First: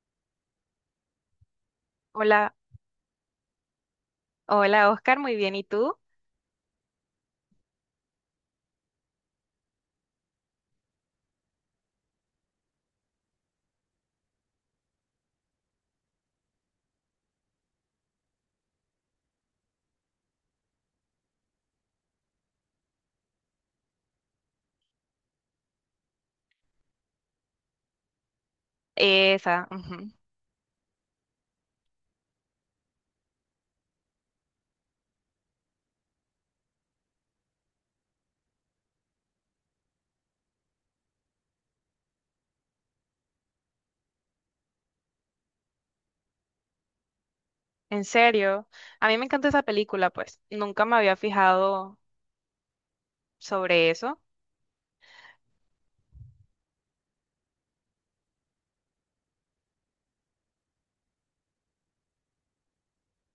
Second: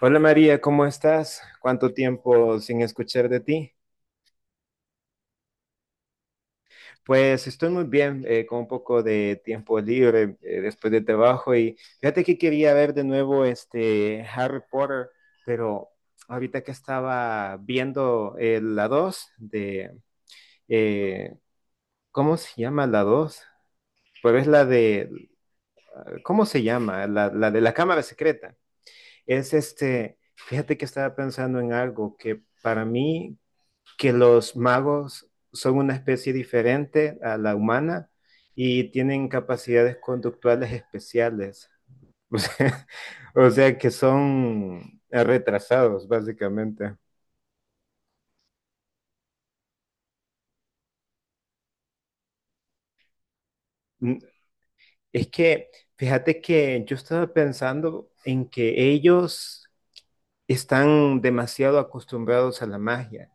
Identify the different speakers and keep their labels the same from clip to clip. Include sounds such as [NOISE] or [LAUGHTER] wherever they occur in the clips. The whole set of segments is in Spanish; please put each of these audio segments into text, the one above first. Speaker 1: Hola María, ¿cómo estás? ¿Cuánto
Speaker 2: Hola,
Speaker 1: tiempo sin escuchar de ti?
Speaker 2: hola Oscar, muy bien. ¿Y tú?
Speaker 1: Pues estoy muy bien, con un poco de tiempo libre después de trabajo y fíjate que quería ver de nuevo este Harry Potter, pero ahorita que estaba viendo la 2 de, eh, ¿cómo se llama la dos? Pues es la de, ¿cómo se llama? La de la cámara secreta. Es
Speaker 2: Esa, ujú.
Speaker 1: este, fíjate que estaba pensando en algo, que para mí que los magos son una especie diferente a la humana y tienen capacidades conductuales especiales. [LAUGHS] O sea, o sea que son retrasados, básicamente.
Speaker 2: En serio, a mí me encanta esa película, pues nunca me había fijado sobre
Speaker 1: Mm.
Speaker 2: eso.
Speaker 1: Es que, fíjate que yo estaba pensando en que ellos están demasiado acostumbrados a la magia.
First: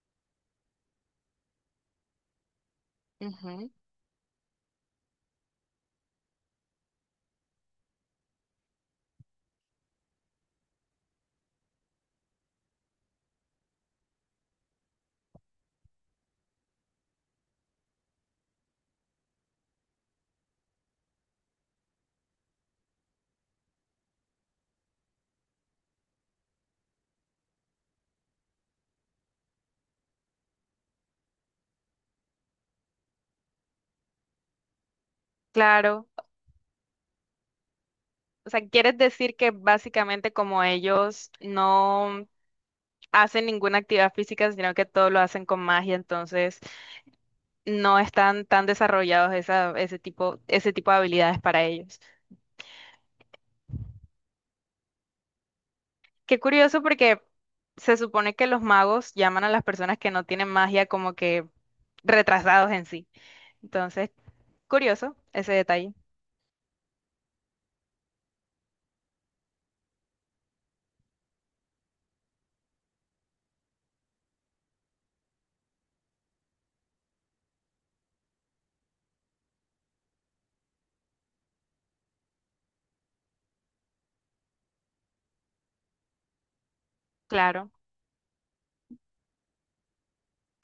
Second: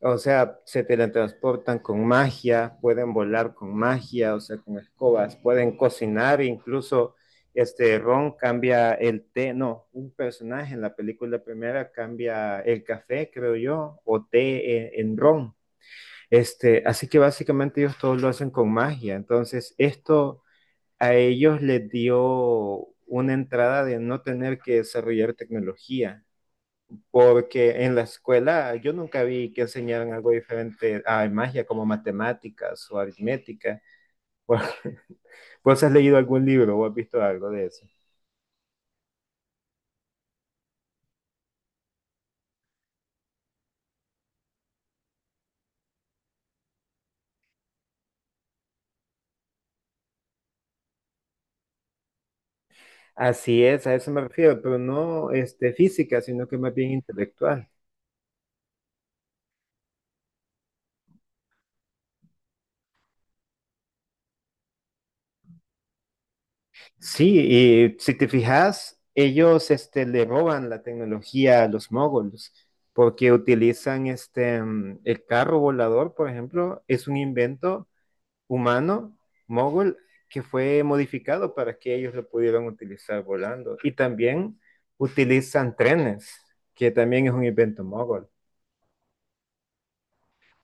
Speaker 1: O sea, se teletransportan con magia, pueden volar
Speaker 2: Ujú.
Speaker 1: con magia, o sea, con escobas, pueden cocinar, incluso este Ron cambia el té, no, un personaje en la película primera cambia el café, creo yo, o té en Ron. Este, así que básicamente ellos todos lo hacen con magia. Entonces, esto a ellos les dio una entrada de no tener que desarrollar tecnología. Porque en la escuela yo nunca vi que enseñaran algo diferente a magia como matemáticas o aritmética. [LAUGHS] ¿Vos vos has
Speaker 2: Claro,
Speaker 1: leído algún libro o has visto algo de eso?
Speaker 2: o sea, ¿quieres decir que básicamente como ellos no hacen ninguna actividad física, sino que todo lo hacen con magia, entonces no están tan desarrollados ese tipo de habilidades para ellos?
Speaker 1: Así es, a eso me refiero, pero no este, física,
Speaker 2: Qué
Speaker 1: sino que más
Speaker 2: curioso
Speaker 1: bien
Speaker 2: porque
Speaker 1: intelectual.
Speaker 2: se supone que los magos llaman a las personas que no tienen magia como que retrasados en sí. Entonces, curioso ese detalle.
Speaker 1: Sí, y si te fijas, ellos este, le roban la tecnología a los moguls, porque utilizan este, el carro volador, por ejemplo, es un invento humano, mogul, que fue modificado para que ellos lo pudieran utilizar volando. Y también utilizan trenes, que también es un
Speaker 2: Claro,
Speaker 1: invento mogol.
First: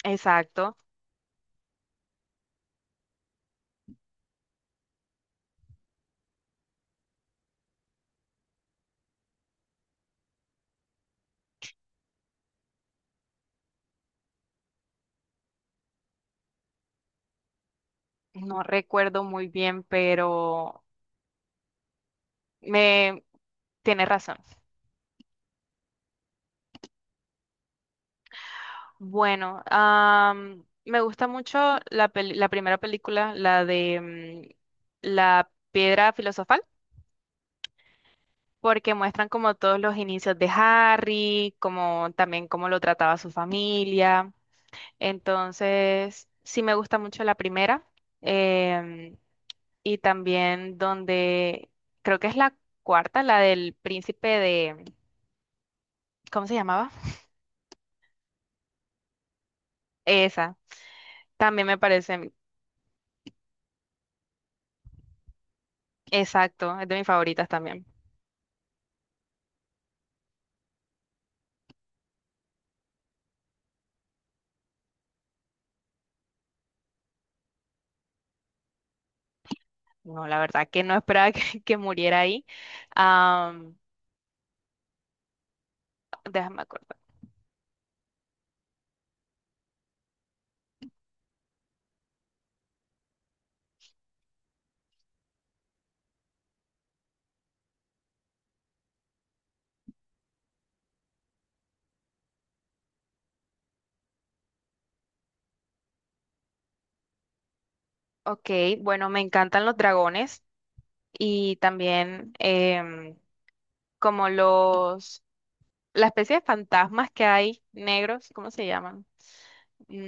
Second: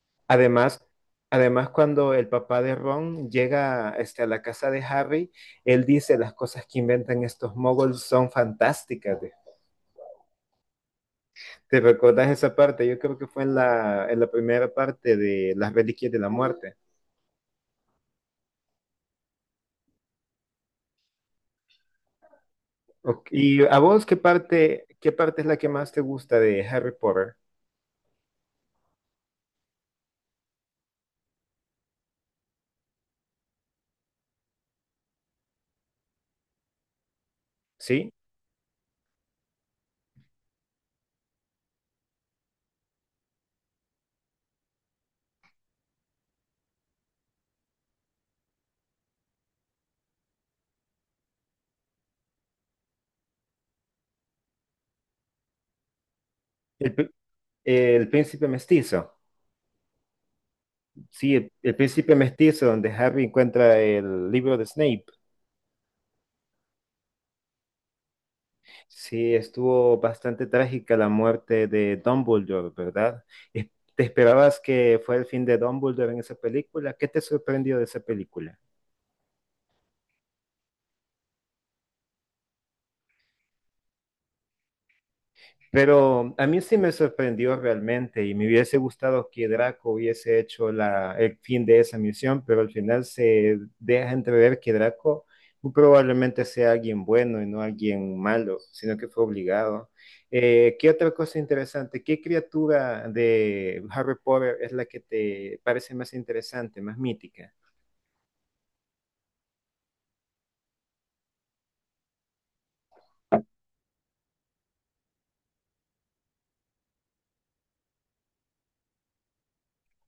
Speaker 2: exacto.
Speaker 1: Además, además cuando el papá de Ron llega este, a la casa de Harry, él dice las cosas que inventan estos mogols son fantásticas. ¿Te recuerdas esa parte? Yo creo que fue en la primera parte de Las Reliquias de la Muerte.
Speaker 2: No recuerdo muy bien, pero me
Speaker 1: Ok, ¿y a vos
Speaker 2: tiene razón.
Speaker 1: qué parte es la que más te gusta de Harry Potter?
Speaker 2: Bueno, me gusta mucho la primera película, la de la piedra filosofal,
Speaker 1: ¿Sí?
Speaker 2: porque muestran como todos los inicios de Harry, como también cómo lo trataba su familia. Entonces, sí me gusta mucho la primera em, y también donde creo que es la cuarta, la del príncipe de, ¿cómo se llamaba?
Speaker 1: El, el príncipe mestizo.
Speaker 2: Esa,
Speaker 1: Sí,
Speaker 2: también
Speaker 1: el
Speaker 2: me
Speaker 1: príncipe
Speaker 2: parece,
Speaker 1: mestizo, donde Harry encuentra el libro de Snape.
Speaker 2: exacto, es de mis favoritas también.
Speaker 1: Sí, estuvo bastante trágica la muerte de Dumbledore, ¿verdad? Es- ¿Te esperabas que fuera el fin de Dumbledore en esa película? ¿Qué te sorprendió de esa película?
Speaker 2: No, la verdad que no esperaba [LAUGHS] que muriera ahí. Am,
Speaker 1: Pero a mí
Speaker 2: Déjame
Speaker 1: sí me
Speaker 2: acordar.
Speaker 1: sorprendió realmente y me hubiese gustado que Draco hubiese hecho la, el fin de esa misión, pero al final se deja entrever que Draco muy probablemente sea alguien bueno y no alguien malo, sino que fue obligado. ¿Qué otra cosa interesante? ¿Qué criatura de Harry Potter es la que te parece más interesante, más mítica?
Speaker 2: Ok, bueno, me encantan los dragones y también em, como la especie de fantasmas que hay negros, ¿cómo se llaman?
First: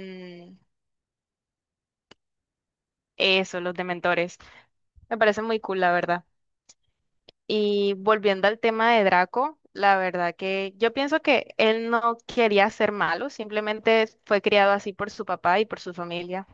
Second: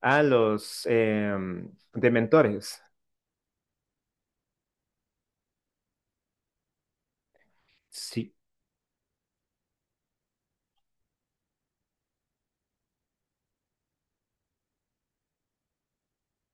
Speaker 1: A los dementores.
Speaker 2: eso, los dementores. Me parece muy cool, la verdad. Y
Speaker 1: Sí,
Speaker 2: volviendo al tema de Draco, la verdad que yo pienso que él no quería ser malo, simplemente fue criado así por su papá y por su familia.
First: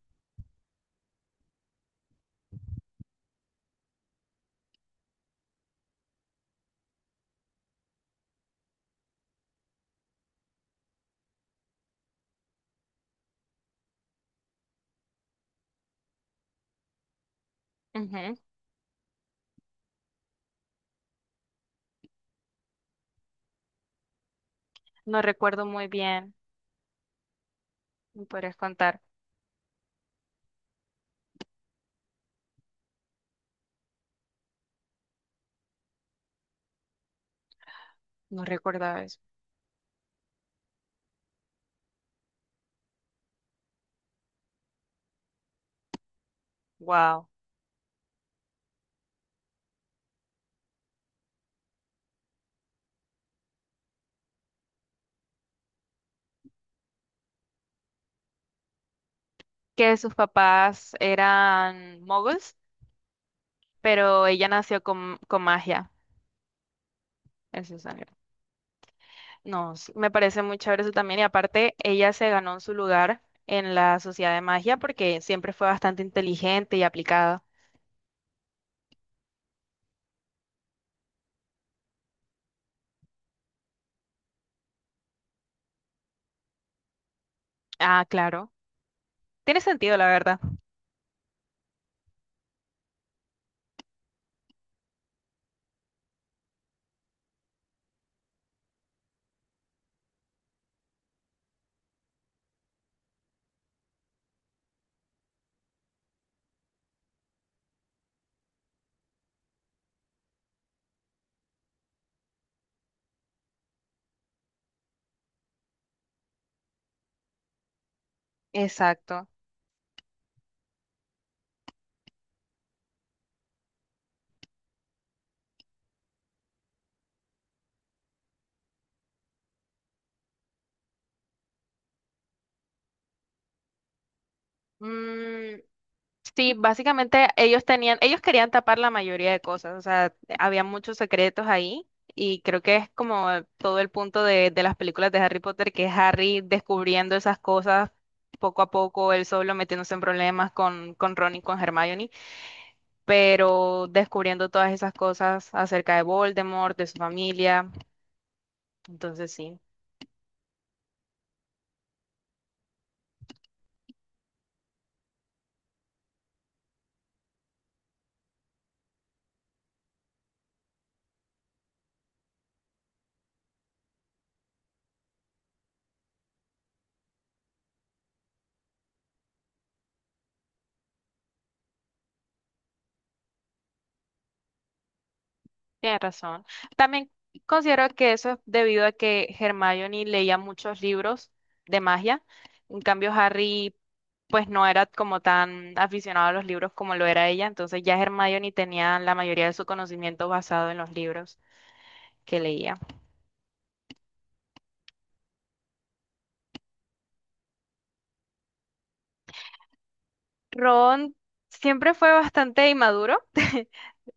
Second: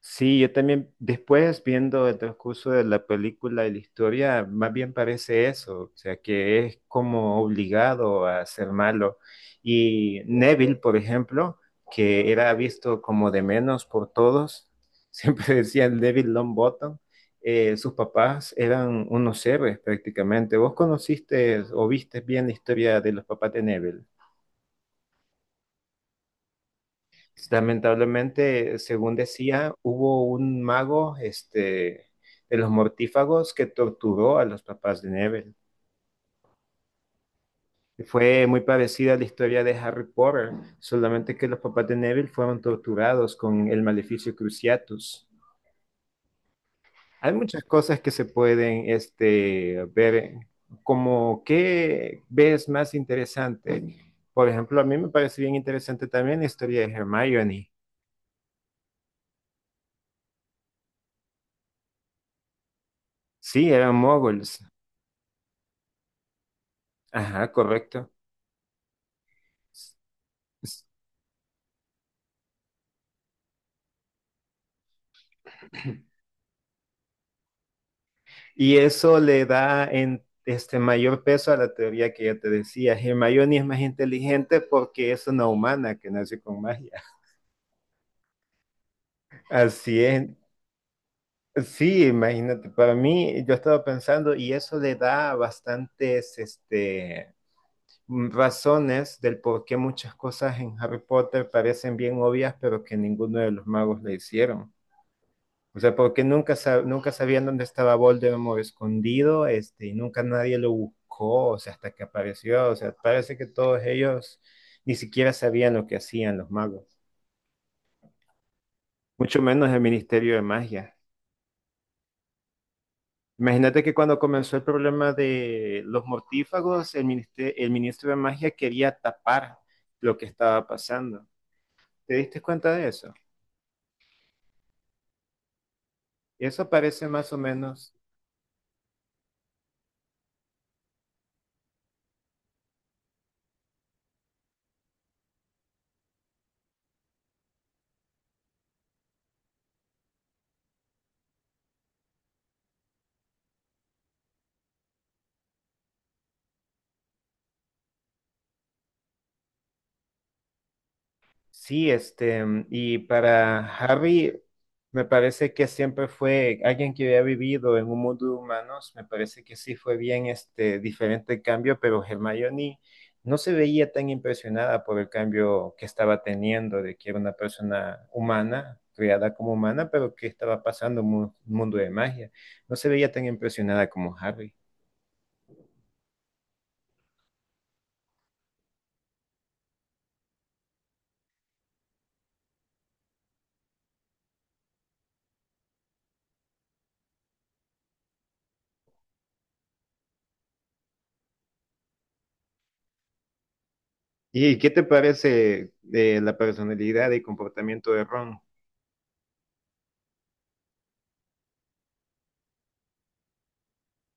Speaker 1: sí, yo también, después viendo el transcurso de la película y la historia, más bien parece eso, o sea, que es como obligado a ser malo. Y Neville, por ejemplo, que era visto como de menos por todos, [LAUGHS] siempre decían Neville Longbottom, sus
Speaker 2: Ujú.
Speaker 1: papás eran unos héroes prácticamente. ¿Vos conociste o viste bien la historia de los papás de Neville?
Speaker 2: No recuerdo muy bien,
Speaker 1: Pues,
Speaker 2: me podrías
Speaker 1: lamentablemente,
Speaker 2: contar.
Speaker 1: según decía, hubo un mago, este, de los mortífagos que torturó a los papás de Neville.
Speaker 2: No
Speaker 1: Fue muy
Speaker 2: recordaba
Speaker 1: parecida a
Speaker 2: eso.
Speaker 1: la historia de Harry Potter, solamente que los papás de Neville fueron torturados con el maleficio Cruciatus.
Speaker 2: Wow.
Speaker 1: Hay muchas cosas que se pueden, este, ver, como qué ves más interesante. Por ejemplo, a mí me parece bien interesante también la historia de Hermione.
Speaker 2: Que sus papás eran muggles,
Speaker 1: Sí, eran
Speaker 2: pero ella
Speaker 1: muggles.
Speaker 2: nació con magia.
Speaker 1: Ajá,
Speaker 2: Eso es.
Speaker 1: correcto.
Speaker 2: No, sí, me parece muy chévere
Speaker 1: Pues,
Speaker 2: eso también. Y aparte, ella se ganó su lugar en la sociedad de magia porque siempre fue bastante
Speaker 1: [CLEARS THROAT]
Speaker 2: inteligente y aplicada.
Speaker 1: y eso le da en este mayor peso a la teoría que ya te decía. Hermione es más inteligente porque es una humana que nace con magia.
Speaker 2: Ah, claro.
Speaker 1: [LAUGHS]
Speaker 2: Tiene sentido,
Speaker 1: Así
Speaker 2: la
Speaker 1: es.
Speaker 2: verdad.
Speaker 1: Sí, imagínate, para mí yo estaba pensando y eso le da bastantes este, razones del por qué muchas cosas en Harry Potter parecen bien obvias, pero que ninguno de los magos le hicieron. O sea, porque nunca, nunca sabían dónde estaba Voldemort escondido, este, y nunca nadie lo buscó, o sea, hasta que apareció. O sea, parece que todos ellos ni siquiera sabían lo que hacían los magos,
Speaker 2: Exacto.
Speaker 1: mucho menos el Ministerio de Magia. Imagínate que cuando comenzó el problema de los mortífagos, el, el ministro de Magia quería tapar lo que estaba pasando. ¿Te diste cuenta de eso?
Speaker 2: Mm, sí,
Speaker 1: Eso parece
Speaker 2: básicamente
Speaker 1: más o menos.
Speaker 2: ellos querían tapar la mayoría de cosas. O sea, había muchos secretos ahí. Y creo que es como todo el punto de las películas de Harry Potter, que es Harry descubriendo esas cosas poco a poco, él solo metiéndose en problemas con Ron y con Hermione, pero descubriendo todas esas cosas acerca de Voldemort, de su familia. Entonces sí,
Speaker 1: Sí, este, y para Harry, me parece que siempre fue alguien que había vivido en un mundo de humanos, me parece que sí fue bien este diferente el cambio, pero Hermione no se veía tan impresionada por el cambio que estaba teniendo, de que era una persona humana, criada como humana, pero que estaba pasando en un mundo de magia. No se veía tan impresionada como Harry.
Speaker 2: tienes razón. También considero que eso es debido a que Hermione leía muchos libros de magia. En cambio, Harry, pues no era como tan aficionado a los libros como lo era ella. Entonces ya Hermione tenía la mayoría de su conocimiento basado en los libros que leía.
Speaker 1: ¿Y qué te parece de la personalidad y comportamiento de Ron?
Speaker 2: Ron siempre fue bastante inmaduro. [LAUGHS]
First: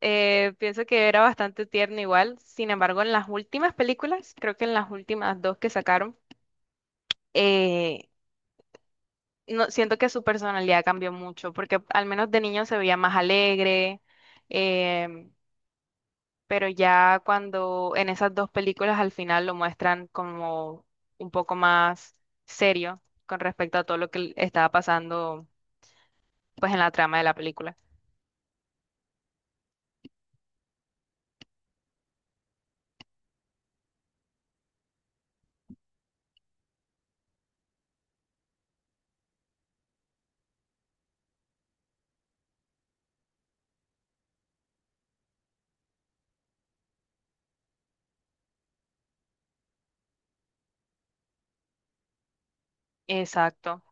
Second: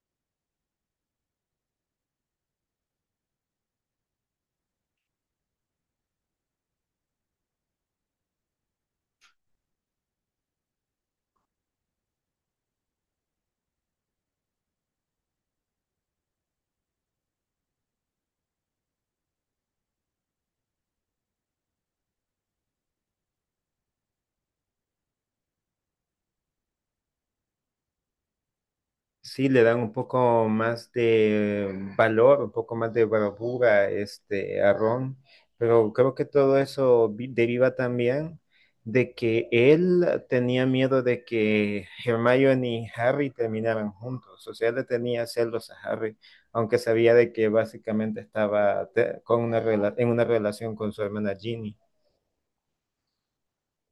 Speaker 2: Pienso que era bastante tierno igual. Sin embargo, en las últimas películas, creo que en las últimas dos que sacaron, eh, no, siento que su personalidad cambió mucho, porque al menos de niño se veía más alegre, em, pero ya cuando en esas dos películas al final lo muestran como un poco más serio con respecto a todo lo que estaba pasando pues en la trama de la película.
Speaker 1: Sí le dan un poco más de valor, un poco más de bravura este, a Ron, pero creo que todo eso deriva también de que él tenía miedo de que Hermione y Harry terminaran juntos, o sea, él le tenía celos a Harry, aunque sabía de que básicamente estaba con una en una relación con su hermana Ginny.
Speaker 2: Exacto.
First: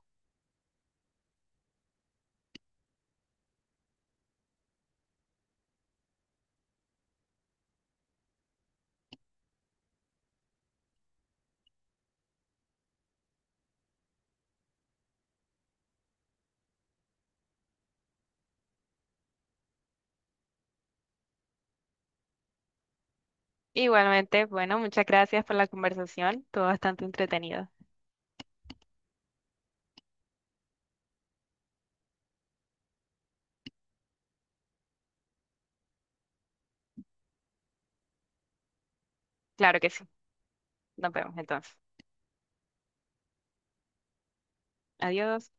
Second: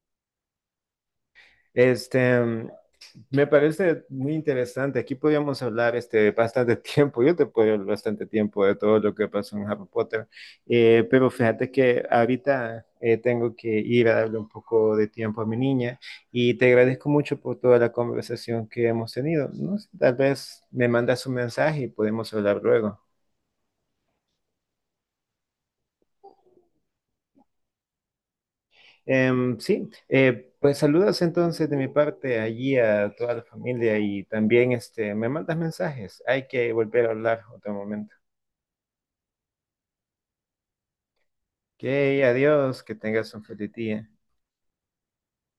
Speaker 1: Este, me parece muy interesante. Aquí podríamos hablar este, bastante [LAUGHS] tiempo. Yo te puedo hablar bastante tiempo de todo lo que pasó en Harry Potter. Pero fíjate que ahorita tengo que ir a darle un poco de tiempo a mi niña y te agradezco mucho por toda la conversación que hemos tenido. No sé, tal vez me mandas un mensaje y podemos hablar luego.
Speaker 2: Igualmente, bueno, muchas gracias por la conversación, todo bastante entretenido.
Speaker 1: Em, sí, pues saludos entonces de mi parte allí a toda la familia y también este, me mandas mensajes. Hay que volver a hablar otro momento.
Speaker 2: Claro que sí. Nos vemos entonces.
Speaker 1: Ok, adiós, que tengas un feliz día.
Speaker 2: Adiós.